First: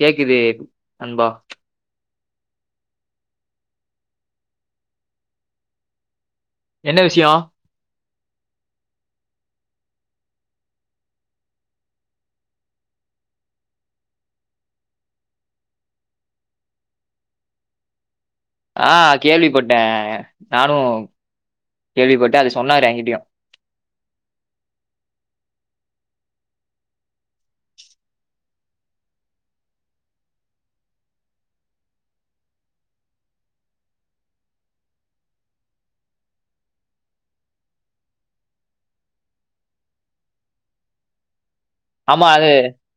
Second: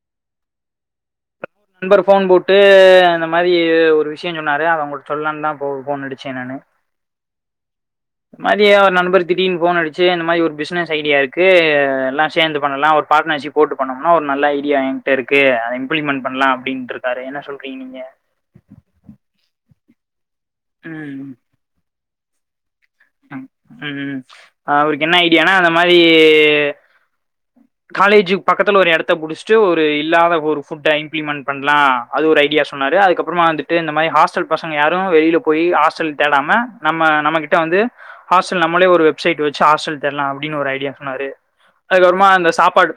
கேக்குது நண்பா நண்பர் ஃபோன் போட்டு இந்த மாரி ஒரு விஷய சொன்னாரு அது உங்கள்ட்ட சொல்லான்தா ஃபோன் அடிச்சேன்னானு என்ன விஷயோ மதியோ ஒரு நண்பர் திடீர்னு ஃபோன் அடிச்சு இந்த மாரி ஒரு பிசினஸ் ஐடியா இருக்கு எல்லா சேந்து பண்ணலா ஒரு பார்ட்னர்ஷிப் போட்டு பண்ணோம்னா ஒரு நல்ல ஐடியா என்ட்ட இருக்கு அத இம்ப்ளிமெண்ட் பண்ணலா அப்டின்னுட்டுருக்காரு என்ன சொல்றீங்க நீங்க ஆ கேள்விப்பட்ட நானு ம் கேள்விப்பட்ட அது சொன்னாரு என்கிட்டயு ம் ம் அவருக்கு என்ன ஐடியானா அந்த மாரி காலேஜுக்கு பக்கத்துல ஒரு எடத்த புடிச்சுட்டு ஒரு இல்லாத ஒரு ஃபுட்ட இம்ப்ளிமெண்ட் பண்ணலா அது ஒரு ஐடியா சொன்னாரு அதுக்கப்புறமா வந்துட்டு இந்த மாரி ஹாஸ்டல் பசங்க யாரு வெளில போய் ஹாஸ்டல் தேடாம நம்ம நம்ம கிட்ட வந்து ஹாஸ்டல் நம்மலே ஒரு வெப்சைட் வெச்சு ஹாஸ்டல் தேடலா அப்டின்னு ஒரு ஐடியா சொன்னாரு ஆமா அதுக்கப்பறமா அது அந்த சாப்பாடு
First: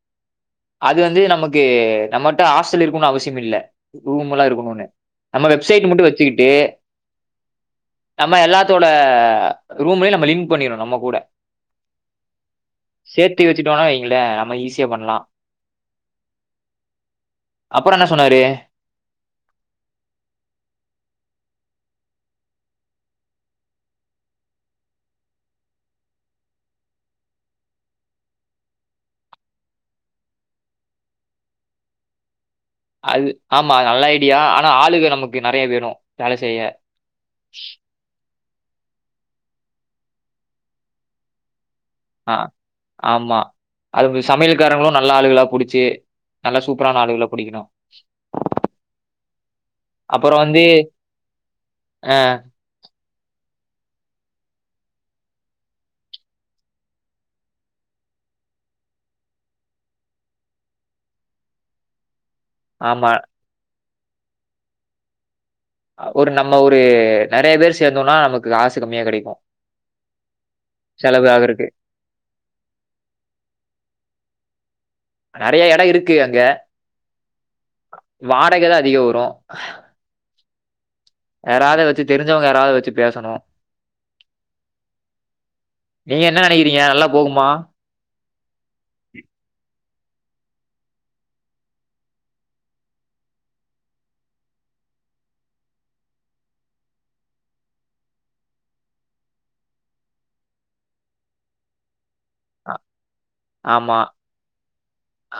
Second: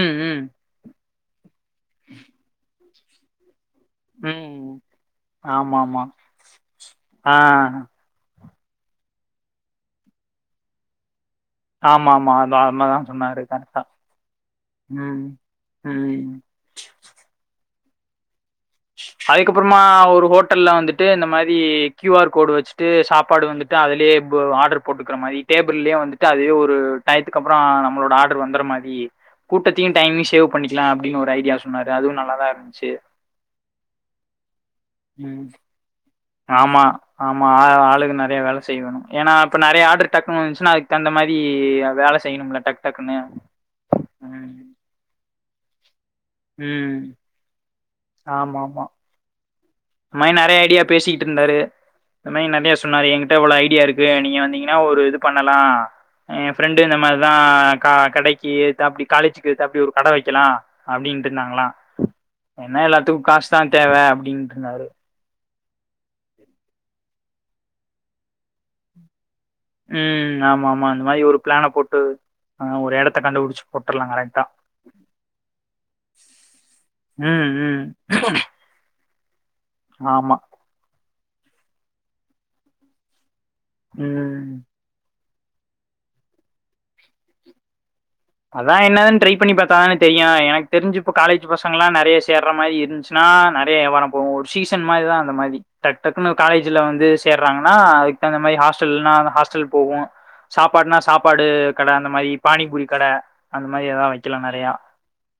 ம் ம் அது வந்து நமக்கு நம்மகிட்ட ஹாஸ்டல் இருக்குனு அவசியோமில்ல ரூம் எல்லா ம் இருக்கணுனு நம்ம வெப்சைட் ஆமாமா மட்டு வச்சுக்கிட்டு ஆ நம்ம எல்லாத்தோட ரூம்லயு நம்ம லிங்க் பண்ணிரனு நம்ம கூட ஆமா ஆமா அதா அமாதா சேத்தி சொன்னாரு கரெக்டா வச்சுட்டோனா வைங்களே நம்ம ஈஸியா பண்லா ம் ம் அப்புறோ என்ன சொன்னாரு அதுக்கப்புறமா ஒரு ஹோட்டல்ல வந்துட்டு இந்த மாரி கியூ ஆர் கோடு வச்சுட்டு சாப்பாடு வந்து ட்டு அதுலே ஆர்டர் போட்டுக்கிற மாரி டேபிள்ளேயே வந்துட்டு அதே ஒரு டயத்துக்கு அப்பறோ நம்மளோட ஆட் டர் வந்தற மாரி கூட்டத்தையு டைமையு சேவ் பண்ணிக்கலா அப்டின்னு ஒரு ஐடியா சொன்னாரு அதுவு நல்லாதா இருந்துச்சு அது ஆமா நல்ல ஐடியா ஆனா ஆளுக நமக்கு ம் நெறைய வேணு வேல செய்ய ஆமா ஆமா ஆ ஆளுக நெறைய வேல செய்ய வேணு ஏன்னா இப்போ நெறைய ஆர்டர் டக்குனு வந்துச்சுன்னா அதுக்கு தகுந்த மாரி வேல ஆ செய்யணும்ல டக்கு டக்குன்னு ஆமா அது சமையல்காரங்களு நல்லா ஆளுகளா புடுச்சு நல்லா ம் சூப்பரான ஆளுகளா புடிக்கனு இன்மாரி நெறைய ஐடியா பேசிக்கிட்டு இருந்தாரு ஆ இந்த மாரி நெறைய சொன்னாரு எங்கி ட்ட இவ்ள ஐடியா இருக்கு நீங்க வந்தீங்கன்னா ஒரு இது பண்ணலா ஏ ஃபிரெண்டு இந்த மாரிதா க கடைக்கி எய்தாப்டி காலேஜுக்கு எய்தாப்டி ஒரு கட வெக்கலா அப்புடின்ட்டு இருந்தாங்களா என்ன ஆமா. எல்லாத்துக்கு காசுதா தேவ அப்புடின்ட்டு இருந்தாரு ஒரு நம்ம ஒரு நெறைய பேர் சேந்தோனா நமக்கு காசு கம்மியா கெடைக்கு ம் ஆமா ஆமா அந்த மாரி ஒரு பிளானப் போட்டு ஆ ஒரு எடத்த கண்டுபுடுச்சு போட்டுருலா கரெக்டா நெறைய எடோ இருக்கு அங்க ம் ம் வாடகதா அதிகோ வரு ஆமா யாராவது வெச்சு தெரிஞ்சவங்க யாராவது வச்சு பேசனு ம் நீங்க என்ன நினைக்கிறீங்க நல்லா போகுமா அதா என்னதுன்னு ட்ரை பண்ணி பத்தாதான தெரியு எனக்கு தெரிஞ்சு இப்போ காலேஜ் பசங்கலா நெறைய சேர்ர மாரி இருந்ச்சு னா நெறைய யாவாரோ போகு ஒரு சீசன் மாரிதா அந்த மாரி டக்கு டக்குன்னு காலேஜ்ல வந்து சேர்றாங்கன்னா அதுக்கு தகுந்தமாரி ஹாஸ்டல்லான்னா ஹாஸ்டல் போகு சாப்பாடுனா சாப்பாடு கட அந்த மாரி அ பானிபூரி கட அந்த மாரி ஆமா. ஏதாவ வெக்கலா நெறையா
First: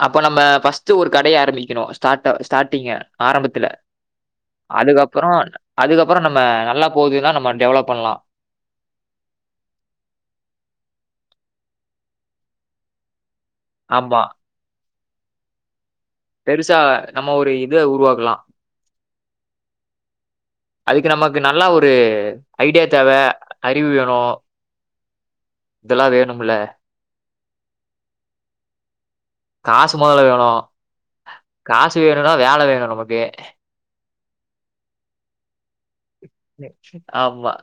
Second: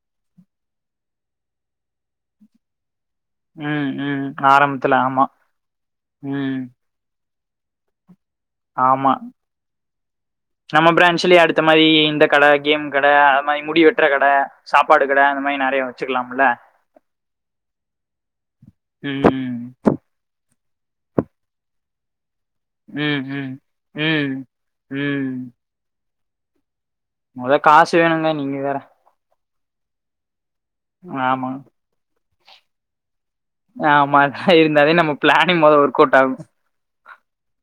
அப்ப நம்ம பர்ஸ்ட் ஒரு கடைய ஆரம்பிக்கணு ஸ்டார்ட ஸ்டார்ட்டிங்கா ஆரம்பத்துல ம் ம் ஆரம்பத்துல ஆமா அதுக்கப்புறோ அதுக்கப்புறோ நம்ம ம் நல்லா போதுன்னா நம்ம டெவலப் பண்ணலா ஆமா நம்ம பிரான்ச்சலயே அடுத்த மாரி இந்த கட கேம் கட அது மாரி முடி வெட்ற ஆமா. கட சாப்பாடு கட அந்த மாரி நெறைய வச்சுக்கலாம்ல பெருசா நம்ம ஒரு இத உருவாக்கலா ம் ம் அதுக்கு நமக்கு நல்லா ஒரு ஐடியா தேவ ம் ம் அறிவு வேனு ம் ம் இதெல்லா வேணுமுல்ல மொத காசு வேணுங்க நீங்க வேற காசு மொதல்ல வேணு ஆமா காசு வேணுனா வேல வேணு நமக்கு ஆமா இருந்தாலே நம்ம ப்ளனிங் மொத ஒர்க் அவுட் ஆகு [unintelligible] ஆமா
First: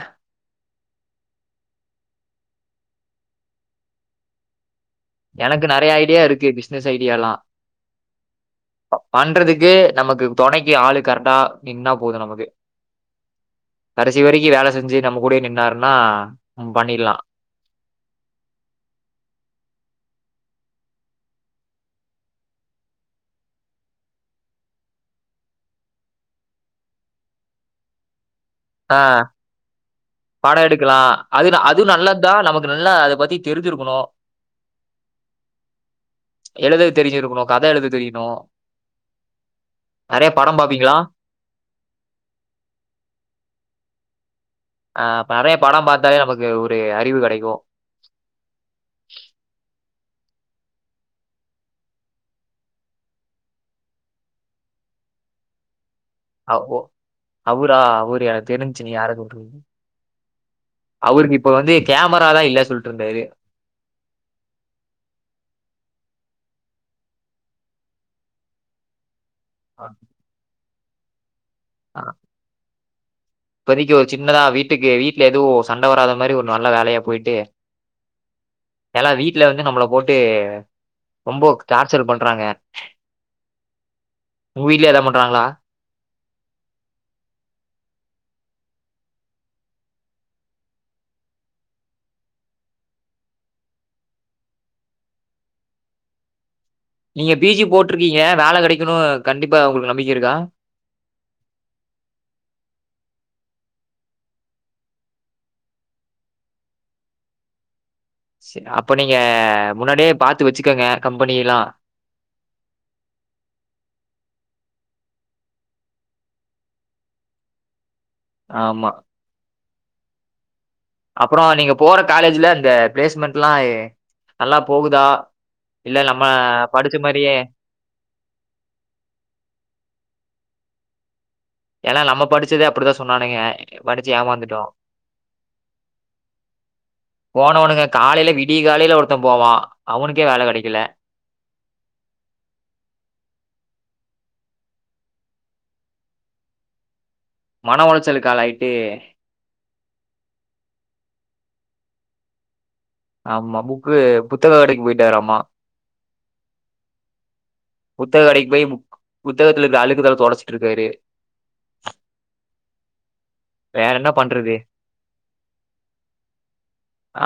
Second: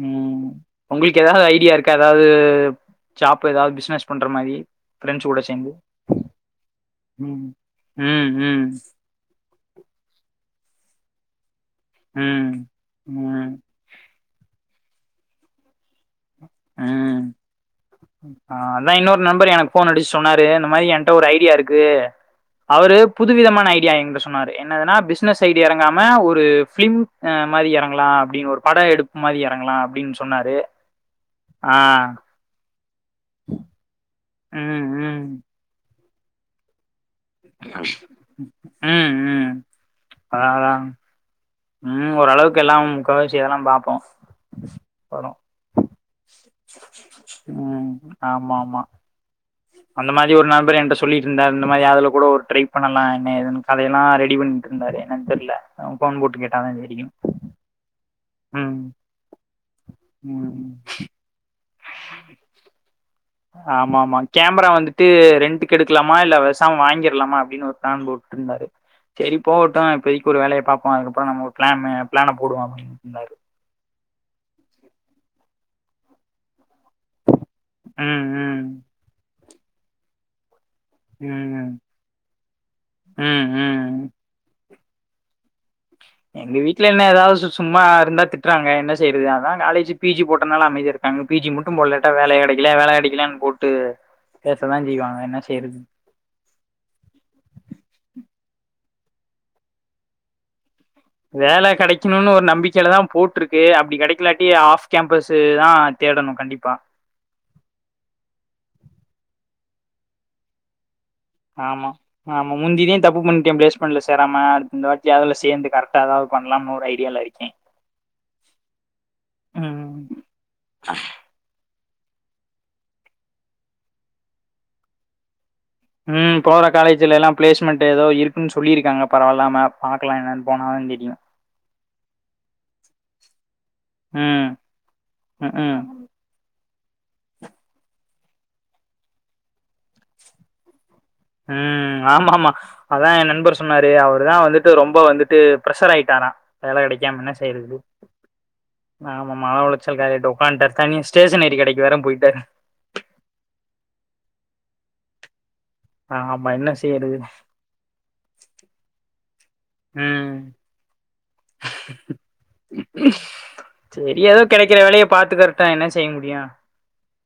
ம் உங்களுக்கு ஏதாவது ஐடியா இருக்கு ஏதாவது ஜாப் ஏதாவது பிசினஸ் பண்ற மாரி ஃப்ரெண்ட்ஸ் கூட எனக்கு சேந்து நெறைய ஐடியா இருக்கு பிஸ்னஸ் ஐடியால்லா ம் ம் ம் பண்றதுக்கு நமக்கு தொணைக்கு ஆளு கரெக்டா நின்னா போது நமக்கு ம் ம் கடைசி வரைக்கி வேல செஞ்சி நம்ம கூடயே நின்னாருன்னா ம் ஆ அதா இன்னொரு நண்பர் எனக்கு போன் அடிச்சு சொன்னாரு இந்த மாரி என்ட்ட ஒரு ஐடியா இருக்கு அவரு புதுவிதமான ஐடியா என்கிட்ட சொன்னாரு என்னதுன்னா பிஸ்னஸ் ஐடி எறங்காம ஒரு ஃபிலிம் மாரி எறங்கலா அப்டின்னு ஒரு படம் எடுப்பு மாரி எறங்கலா அப்டின் சொன்னாரு இருக்கலா அது ஆ அது நல்லதுதா நமக்கு நல்லா அத பத்தி தெரிஞ்சிருக்கணு ம் ம் எழுத தெரிஞ்சிருக்கணு கத எழுத தெரியணு ம் ம் நெறைய அதா படோ அதா பாப்பீங்களா ம் ஓரளவுக்கு எல்லாம் முக்காவாசி இதெல்லா பாப்போ அ வரு நறைய படம் பாத்தாலே நமக்கு ஒரு அறிவு கெடைக்கு ஆமாமா அந்த மாதி ஒரு நண்பர் என்ட்ட சொல்லிட்டு இருந்தார் இந்த மாதி அதுல கூட ஒரு ட்ரை பண்ணலா என்ன ஏதுன்னு கதையெல்லா ரெடி பண்ணிட்ருந்தாரு என்னன் தெர்ல அவ ஃபோன் போட்டு அவ் கேட்டாதா ஓ, தெரியு அவரா அவரு எனக்கு ம் தெரிஞ்ச்சு நீ யார சொல்றீங்க ம் ம் அவருக்கு இப்ப வந்து கேமராலா இல்ல சொல்ட்டு இருந்தாரு ஆமாமா கேமரா வந்துட்டு ரெண்டுக்கு எடுக்கலாமா இல்ல பேசாம வாங்கிர்லாமா அப்டின்னு ஒரு ப்ளான் ப்ரோ வந்தாரு சேரி போகட்டு இப்போதைக்கு ஒரு வேலைய பாப்போ அதுக்கப்புறோ நம்ம ஒரு ப்ளன்னு ப்ளன போடுவோ அப்டின்னு சொன்னாரு இப்போதைக்கு ஒரு சின்னதா வீட்டுக்கு வீட்ல எதுவு சண்ட வராத மாதிரி ஒரு நல்ல வேலையா போய்ட்டு ம் ம் இல்லனா வீட்ல வந்து நம்மள போட்டு ரொம்போ ம் டார்ச்சர் பண்றாங்க ம் ம் உங்க வீட்ல ஏதா பண்றாங்களா எங்க வீட்ல என்ன ஏதாவது சும்மா இருந்தா திட்டுறாங்க என்ன செய்யிறது அதா காலேஜி பி ஜி போட்டனால அமைதியா அங்க பி ஜி மட்டு போடலட்டா வேல கிடைக்கல வேல கிடைக்கலன் போட்டு பேசதா செய்வாங்க என்ன செய்யறது நீங்க பி ஜி போட்ருக்கீங்க வேல கிடைக்கணு கண்டிப்பா உங்களுக்கு நம்பிக்க இருக்கா வேல கெடைக்கணுன் ஒரு நம்பிக்கைல தா போட்டிருக்கு அப்டி கெடைக்கலாட்டி ஆஃப் கேம்பஸ்சு தா தேடணு கண்டிப்பா சே அப்ப நீங்க முன்னாடியே பாத்து வச்சிக்கங்க ஆமா ஆமா முந்திதே தப்பு பண்ணிட்ட பிளேஸ்மெண்ட்ல சேராம அடுத்து இந்த வாட்டி அதுல சேந்து கரெட்டா அதாது பண்ணலாம் ஒரு ஐடியால இருக்கே ஆமா ம் அப்றோ நீங்க போற காலேஜ்ல அந்த பிளேஸ்மெண்ட்லா நல்லா போகுதா இல்ல நம்ம படிச்ச மாரியே ப்ளேஸ்மென்ட் ஏதோ இருக்குன்னு சொல்லிருக்காங்க பரவாயில்லாம பாக்கலா எனன்னு போனாதா தெரியு ஏனா நம்ம படிச்சதே அப்டிதா சொன்னானுங்க படிச்சு ம் ஏமாந்துட்டோ ம் ம் போனவனுங்க காலையில விடிய காலையில ஒருத்த போவா அவனுக்கே வேல கெடைக்கல ம் ஆமா ஆமா அதா என் நண்பர் சொன்னாரு அவர் தா வந்துட்டு ரொம்ப வந்துட்டு பிர்ஷர் ஆயிட்டாரா வேலை கிடைக்காம என் செய்றது மன உளைச்சலுக்கு ஆளாயிட்டு நா மனஉளைச்சல்ல உக்கான்டார் தனி ஸ்டேஷனரி கடைக்கு வேற போயிட்டாரு ஆமா புக்கு புத்தக கடைக்கு போயிட்டாராமா ஆ ஆமா என்ன செய்றது புத்தக கடைக்கு போய் புத்தகத்தில இருக்க அழுக்கெல்லா ம். தொடச்சிட்டு இருக்காரு வேற என்ன சேரி யதோ பண்றது கிடைக்கிற வேலையை பாத்துக்கறட்டு என செய்ய முடியு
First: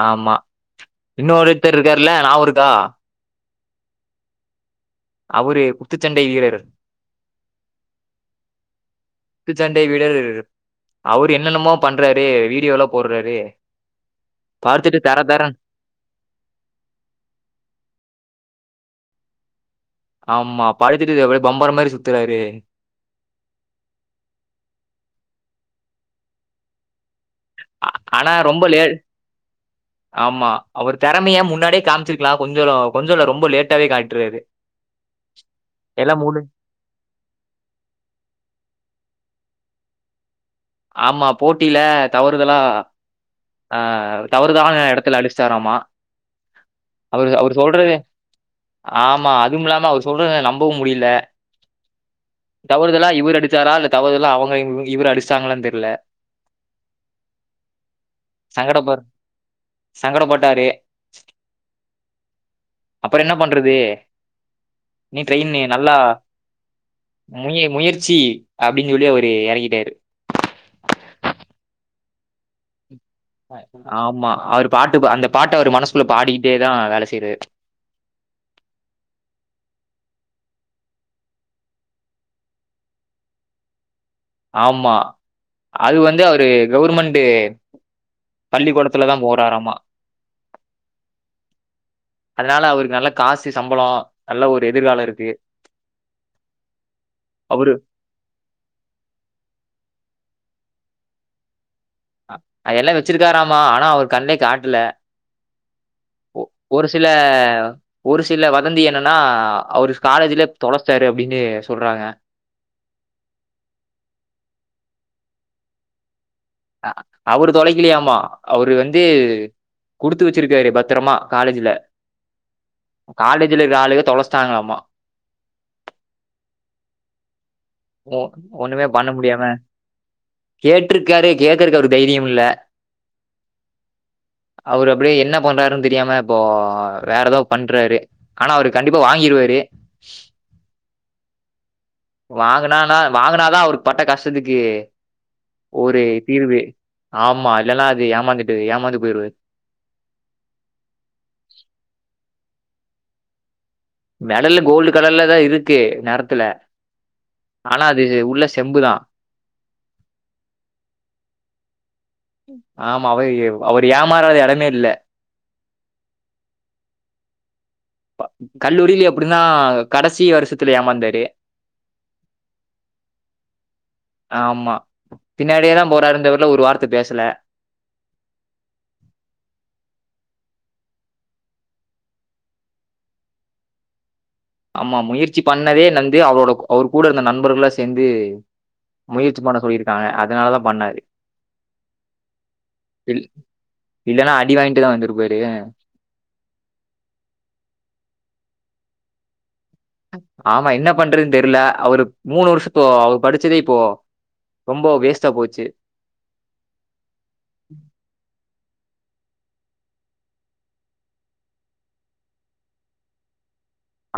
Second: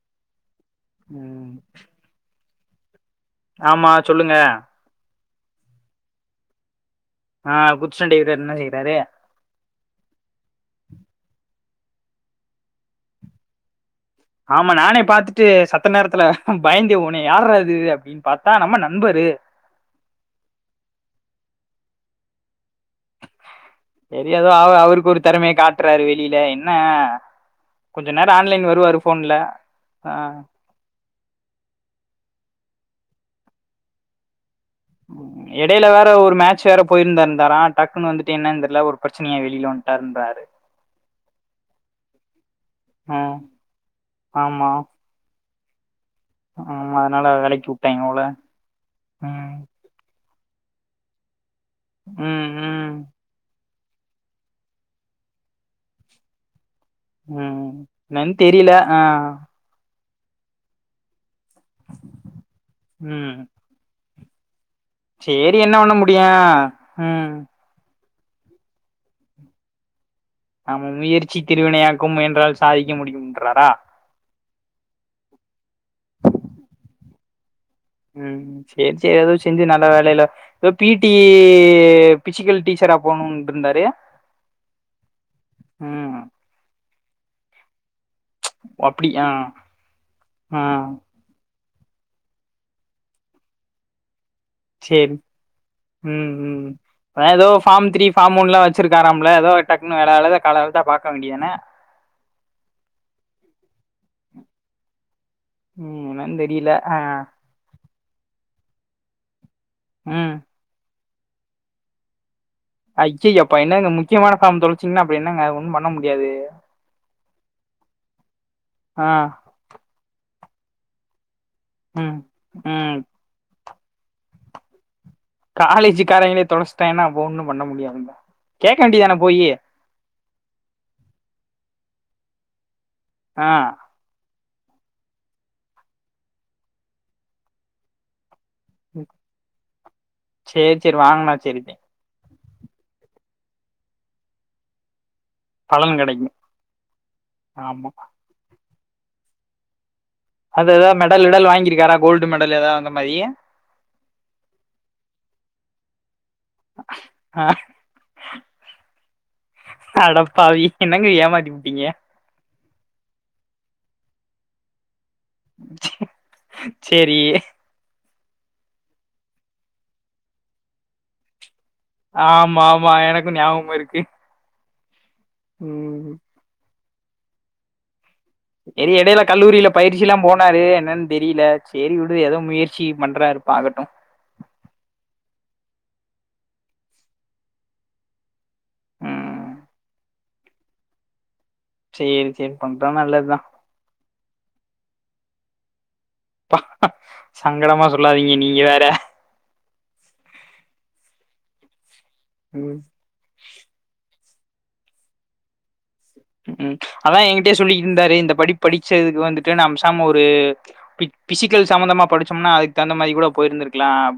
ஆமா இன்னு ஒருத்தர் இருக்காருல நாபகோ இருக்கா ஆமா சொல்லுங்க அவரு குத்துச்சண்டை வீரர் ஆ குத்துசண்டை வீரர் என்ன செய்றாரு குத்துச்சண்டை வீரர் அவரு என்னென்னமோ பண்றாரு வீடியோலா போடுறாரு ஆமா பார்த்துட்டு நானே தர பாத்துட்டு தரன் சத்த நேரத்துல பயந்த போனே யார்ரா இது அப்டின்னு பாத்தா நம்ம நண்பரு ஆமா படுத்துட்டு அப்டியே பம்பரோ மாரி சுத்துறாரு சேரி ஏதோ அவ அவருக்கு ஒரு திறமையை காட்டுறாரு வெளியில என்ன ஆ- கொஞ்சோ ஆனா நேரோ ரொம்ப ஆன்லைன் லேட் வருவாரு ஃபோன்ல ஆ ஆமா அவர் திறமையா முன்னாடியே காமிச்சிருக்கலா கொஞ்சோல கொஞ்சோல்ல ரொம்ப லேட்டாவே காட்டுறாரு இடையில வேற எல்லாம் ஒரு முடி மேட்ச் ச் வேற போயிருந்தே இருந்தாரா டக்குன்னனு வந்துட்டு என்னு தெரில ஒரு பிரச்சனையா வெளியில வந்துட்டாரு இன்றாரு ஆமா போட்டில தவறுதலா ம் ஆ ஆமா தவறுதலான இடத்துல அடிச்சிட்டாராமா ஆமா அதனால அவரு அவரு வெலைக்கி சொல்றது வுட்டாய்ங்க போல ஆமா ம் அதுவும் இல்லாம அவர் சொல்றத நம்பவு முடியல ம் ம் தவறுதலா இவர் அடிச்சாரா இல்ல தவறுதலா அவுங்க இங் இவர அடிச்சிட்டாங்களானு தெரில ம் எனன்னு தெரில ஆ சங்கடபட்டாரு அப்றோ என்ன ம் பண்றது நீ ட்ரெயின் சேரி என்ன பண்ண நல்லா முடியு ம் முய் முயற்சி அப்டின்னு சொல்லி அவரு இறங்கிட்டாரு ஆமா முயற்சி திருவினையாக்கு முயன்றால் சாதிக்க முடியும் ஆமா அவரு பாட்டு அந்த பாட்ட அவரு மனசுக்குள்ள பாடிட்டே தா வேலை செய்யறாரு ம் சேரி சேரி எதோ செஞ்சு நல்ல வேலையில எதோ பி டி பிசிக்கல் டீச்சரா போணும்ட்டு இருந்தாரு ஆமா அது வந்து அவரு கவுர்மென்ட்டு அப்டி பள்ளிக்கோடத்துலதா ஆ போறாறாம ஆ அதனால அவருக்கு நல்ல காசு சம்பளொ நல்ல ஒரு எதிர்காலம் சேரி இருக்கு. ம் ம் ஏதோ அவரு ஃபாம் த்ரி சாமூன்லா வச்சிருக்காராம்ல எதோ டக்குன்னு விலையத கால தா பாக்க வேண்டியதானெ அதெல்லா வச்சிருக்காராமா ஆனா அவர் கண்லே காட்ல ம் என்னன்னு தெரியல ஒரு ஆ சில ஒரு சில வதந்தி என்னன்னா அவரு ம் காலேஜ்லயே தொலைச்சிட்டாரு அப்டின்னு சொல்றாங்க அய்யய்யோ அப்ப என்ன இந்த முக்கியமான ஃபாம் தொலைச்சிங்கன்னா அப்டி என்னங்க அது ஒன்னு பண்ண முடியாது அவரு தொலைக்கலையாமா அவரு வந்து ஆ குடுத்து வச்சிருக்காரு பத்தரமா காலேஜ்ல ம் ம் காலேஜ்ல இருக்க ஆளுக தொலைச்சுட்டாங்லாமா காலேஜு காரங்களே தொலச்சுட்டாய்ங்னா அப்ப ஒன்னு பண்ண முடியு ஓ ஒண்ணுமே பண்ண முடியாம கேட்டிருக்காரு கேக்குறக்கு அவருக்கு தைரியமில்ல ஆ அவரு அப்டியே என்ன பண்றாருன் தெரியாம இப்போ வேற ஏதோ பண்றாரு ஆனா அவரு கண்டிப்பா வாங்கிருவாரு சேரி சேரி வாங்குனா சேரிதெ வாங்குனானா வாங்குனாதா அவர் பட்ட கஷ்டத்துக்கு பலன் ஒரு கெடைக்கு தீர்வு ஆமா இல்லன்னா அது ஏமாந்துட்டு ஏமாந்து போயிருவாரு அது எதா மெடல் கிடல் வாங்கியிருக்காரா கோல்டு மெடல் ஏதா அந்த மாரி மெடல்லு கோல்டு கலர்ல தா இருக்கு நெரத்துல ஆனா அது உள்ள செம்பு தா அடப்பாவி என்னங்க ஏமாத்தி புட்டிங்க ஆமா அவர் அவர் ஏமாறாத எடமே இல்ல சேரி கல்லூரிலெயு அப்டிதா கடைசி வருஷத்துல ஏமாந்தாரு ஆமாமா எனக்கு ஞாபகமிருக்கு ஆமா பின்னாடியேதா போற இருந்தவர்ல ஒரு வார்த்த பேசல சரி எடையில கல்லூரியில பயிற்சி எல்லா போனாரு என்னன் தெரியல சேரி விடு ஏதோ முயற்சி பண்றாரு பாக்கட்டு ஆமா முயற்சி பண்ணதே நந்து அவரோட அவர் கூட இருந்த நண்பர்களா சேந்து முயற்சி ம் பண்ண சொல்லிருக்காங்க அதனாலதா பண்ணாரு சேரி சேரி பண்றா இல் நல்லத்தா இல்லன்னா அடி வாங்கிட்டுதா வந்திருப்பாரு ப்ப சங்கடமா சொல்லாதீங்க நீங்க வேற ஆமா என்ன பண்றதுன் தெர்ல அவரு மூணு ம் வருஷத்த அவ படிச்சதே இப்போ ரொம்ப வேஸ்ட்டா போச்சு ம் அதா ஏங்கிட்டயே சொல்லிட்ருந்தாரு இந்த படி படிச்சதுக்கு வந்துட்டு நாம்பேசாம ஒரு பி பிசிக்கல் சம்மந்தமா படிச்சோம்னா அதுக்கு தகுந்த மாரி கூட போயிருந்துருக்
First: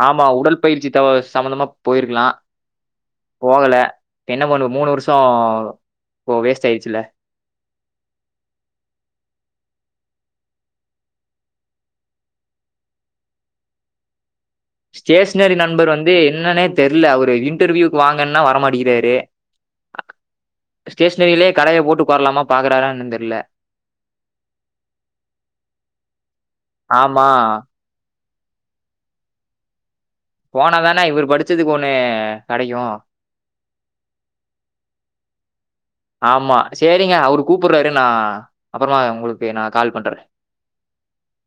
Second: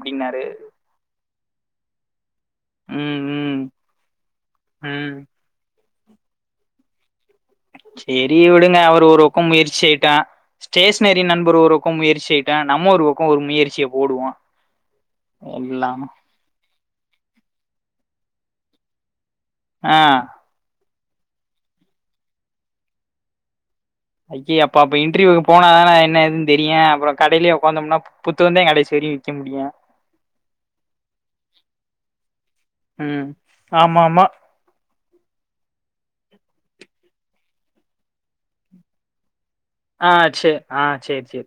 ஆமா உடல் பயிற்சி த சம்பந்தமா போயிர்க்கலா ம் ம் போகல என்ன பண்ணுவ மூணு ம் வர்ஷொ வேஸ்ட் ஆய்ட்ச்சில்ல சரி விடுங்க அவர் ஒரு வக்கொ முயற்சி செய்யட்டு ஸ்டேஷனரி நண்பர் ஒருவக்கொ முயற்சி செய்யட்டு நம்ம ஒரு வக்கொ ஒரு முயற்சிய போடுவோ ஸ்டேஷனரி நண்பர் வந்து என்னன்னே தெர்ல அவரு இன்டர்வியூக்கு வாங்கன்னா வரமாட்டேங்கிறாரு ஆ ஸ்டேஷனரியிலெ கடைய போட்டு உக்காரலாம பாக்குறாரானு என்னன் தெர்ல ஐயே அப்ப அப்ப இன்டர்வியூக்கு போனாதான என்ன ஏதுன் தெரியு அப்பறோ ஆமா கடைலே உக்காந்தோம்னா புத்தகந்தா கடைசி வரையு விக்க முடியு போனாதானா இவர் படிச்சதுக்கு ஒன்னு கெடைக்கு ம் ஆமா ஆமா ஆமா சேரிங்க அவரு கூப்புறாரு நா அப்பறமா உங்களு க்கு நா கால் ஆ பண்றே சேரி ஆ சேரி சேரி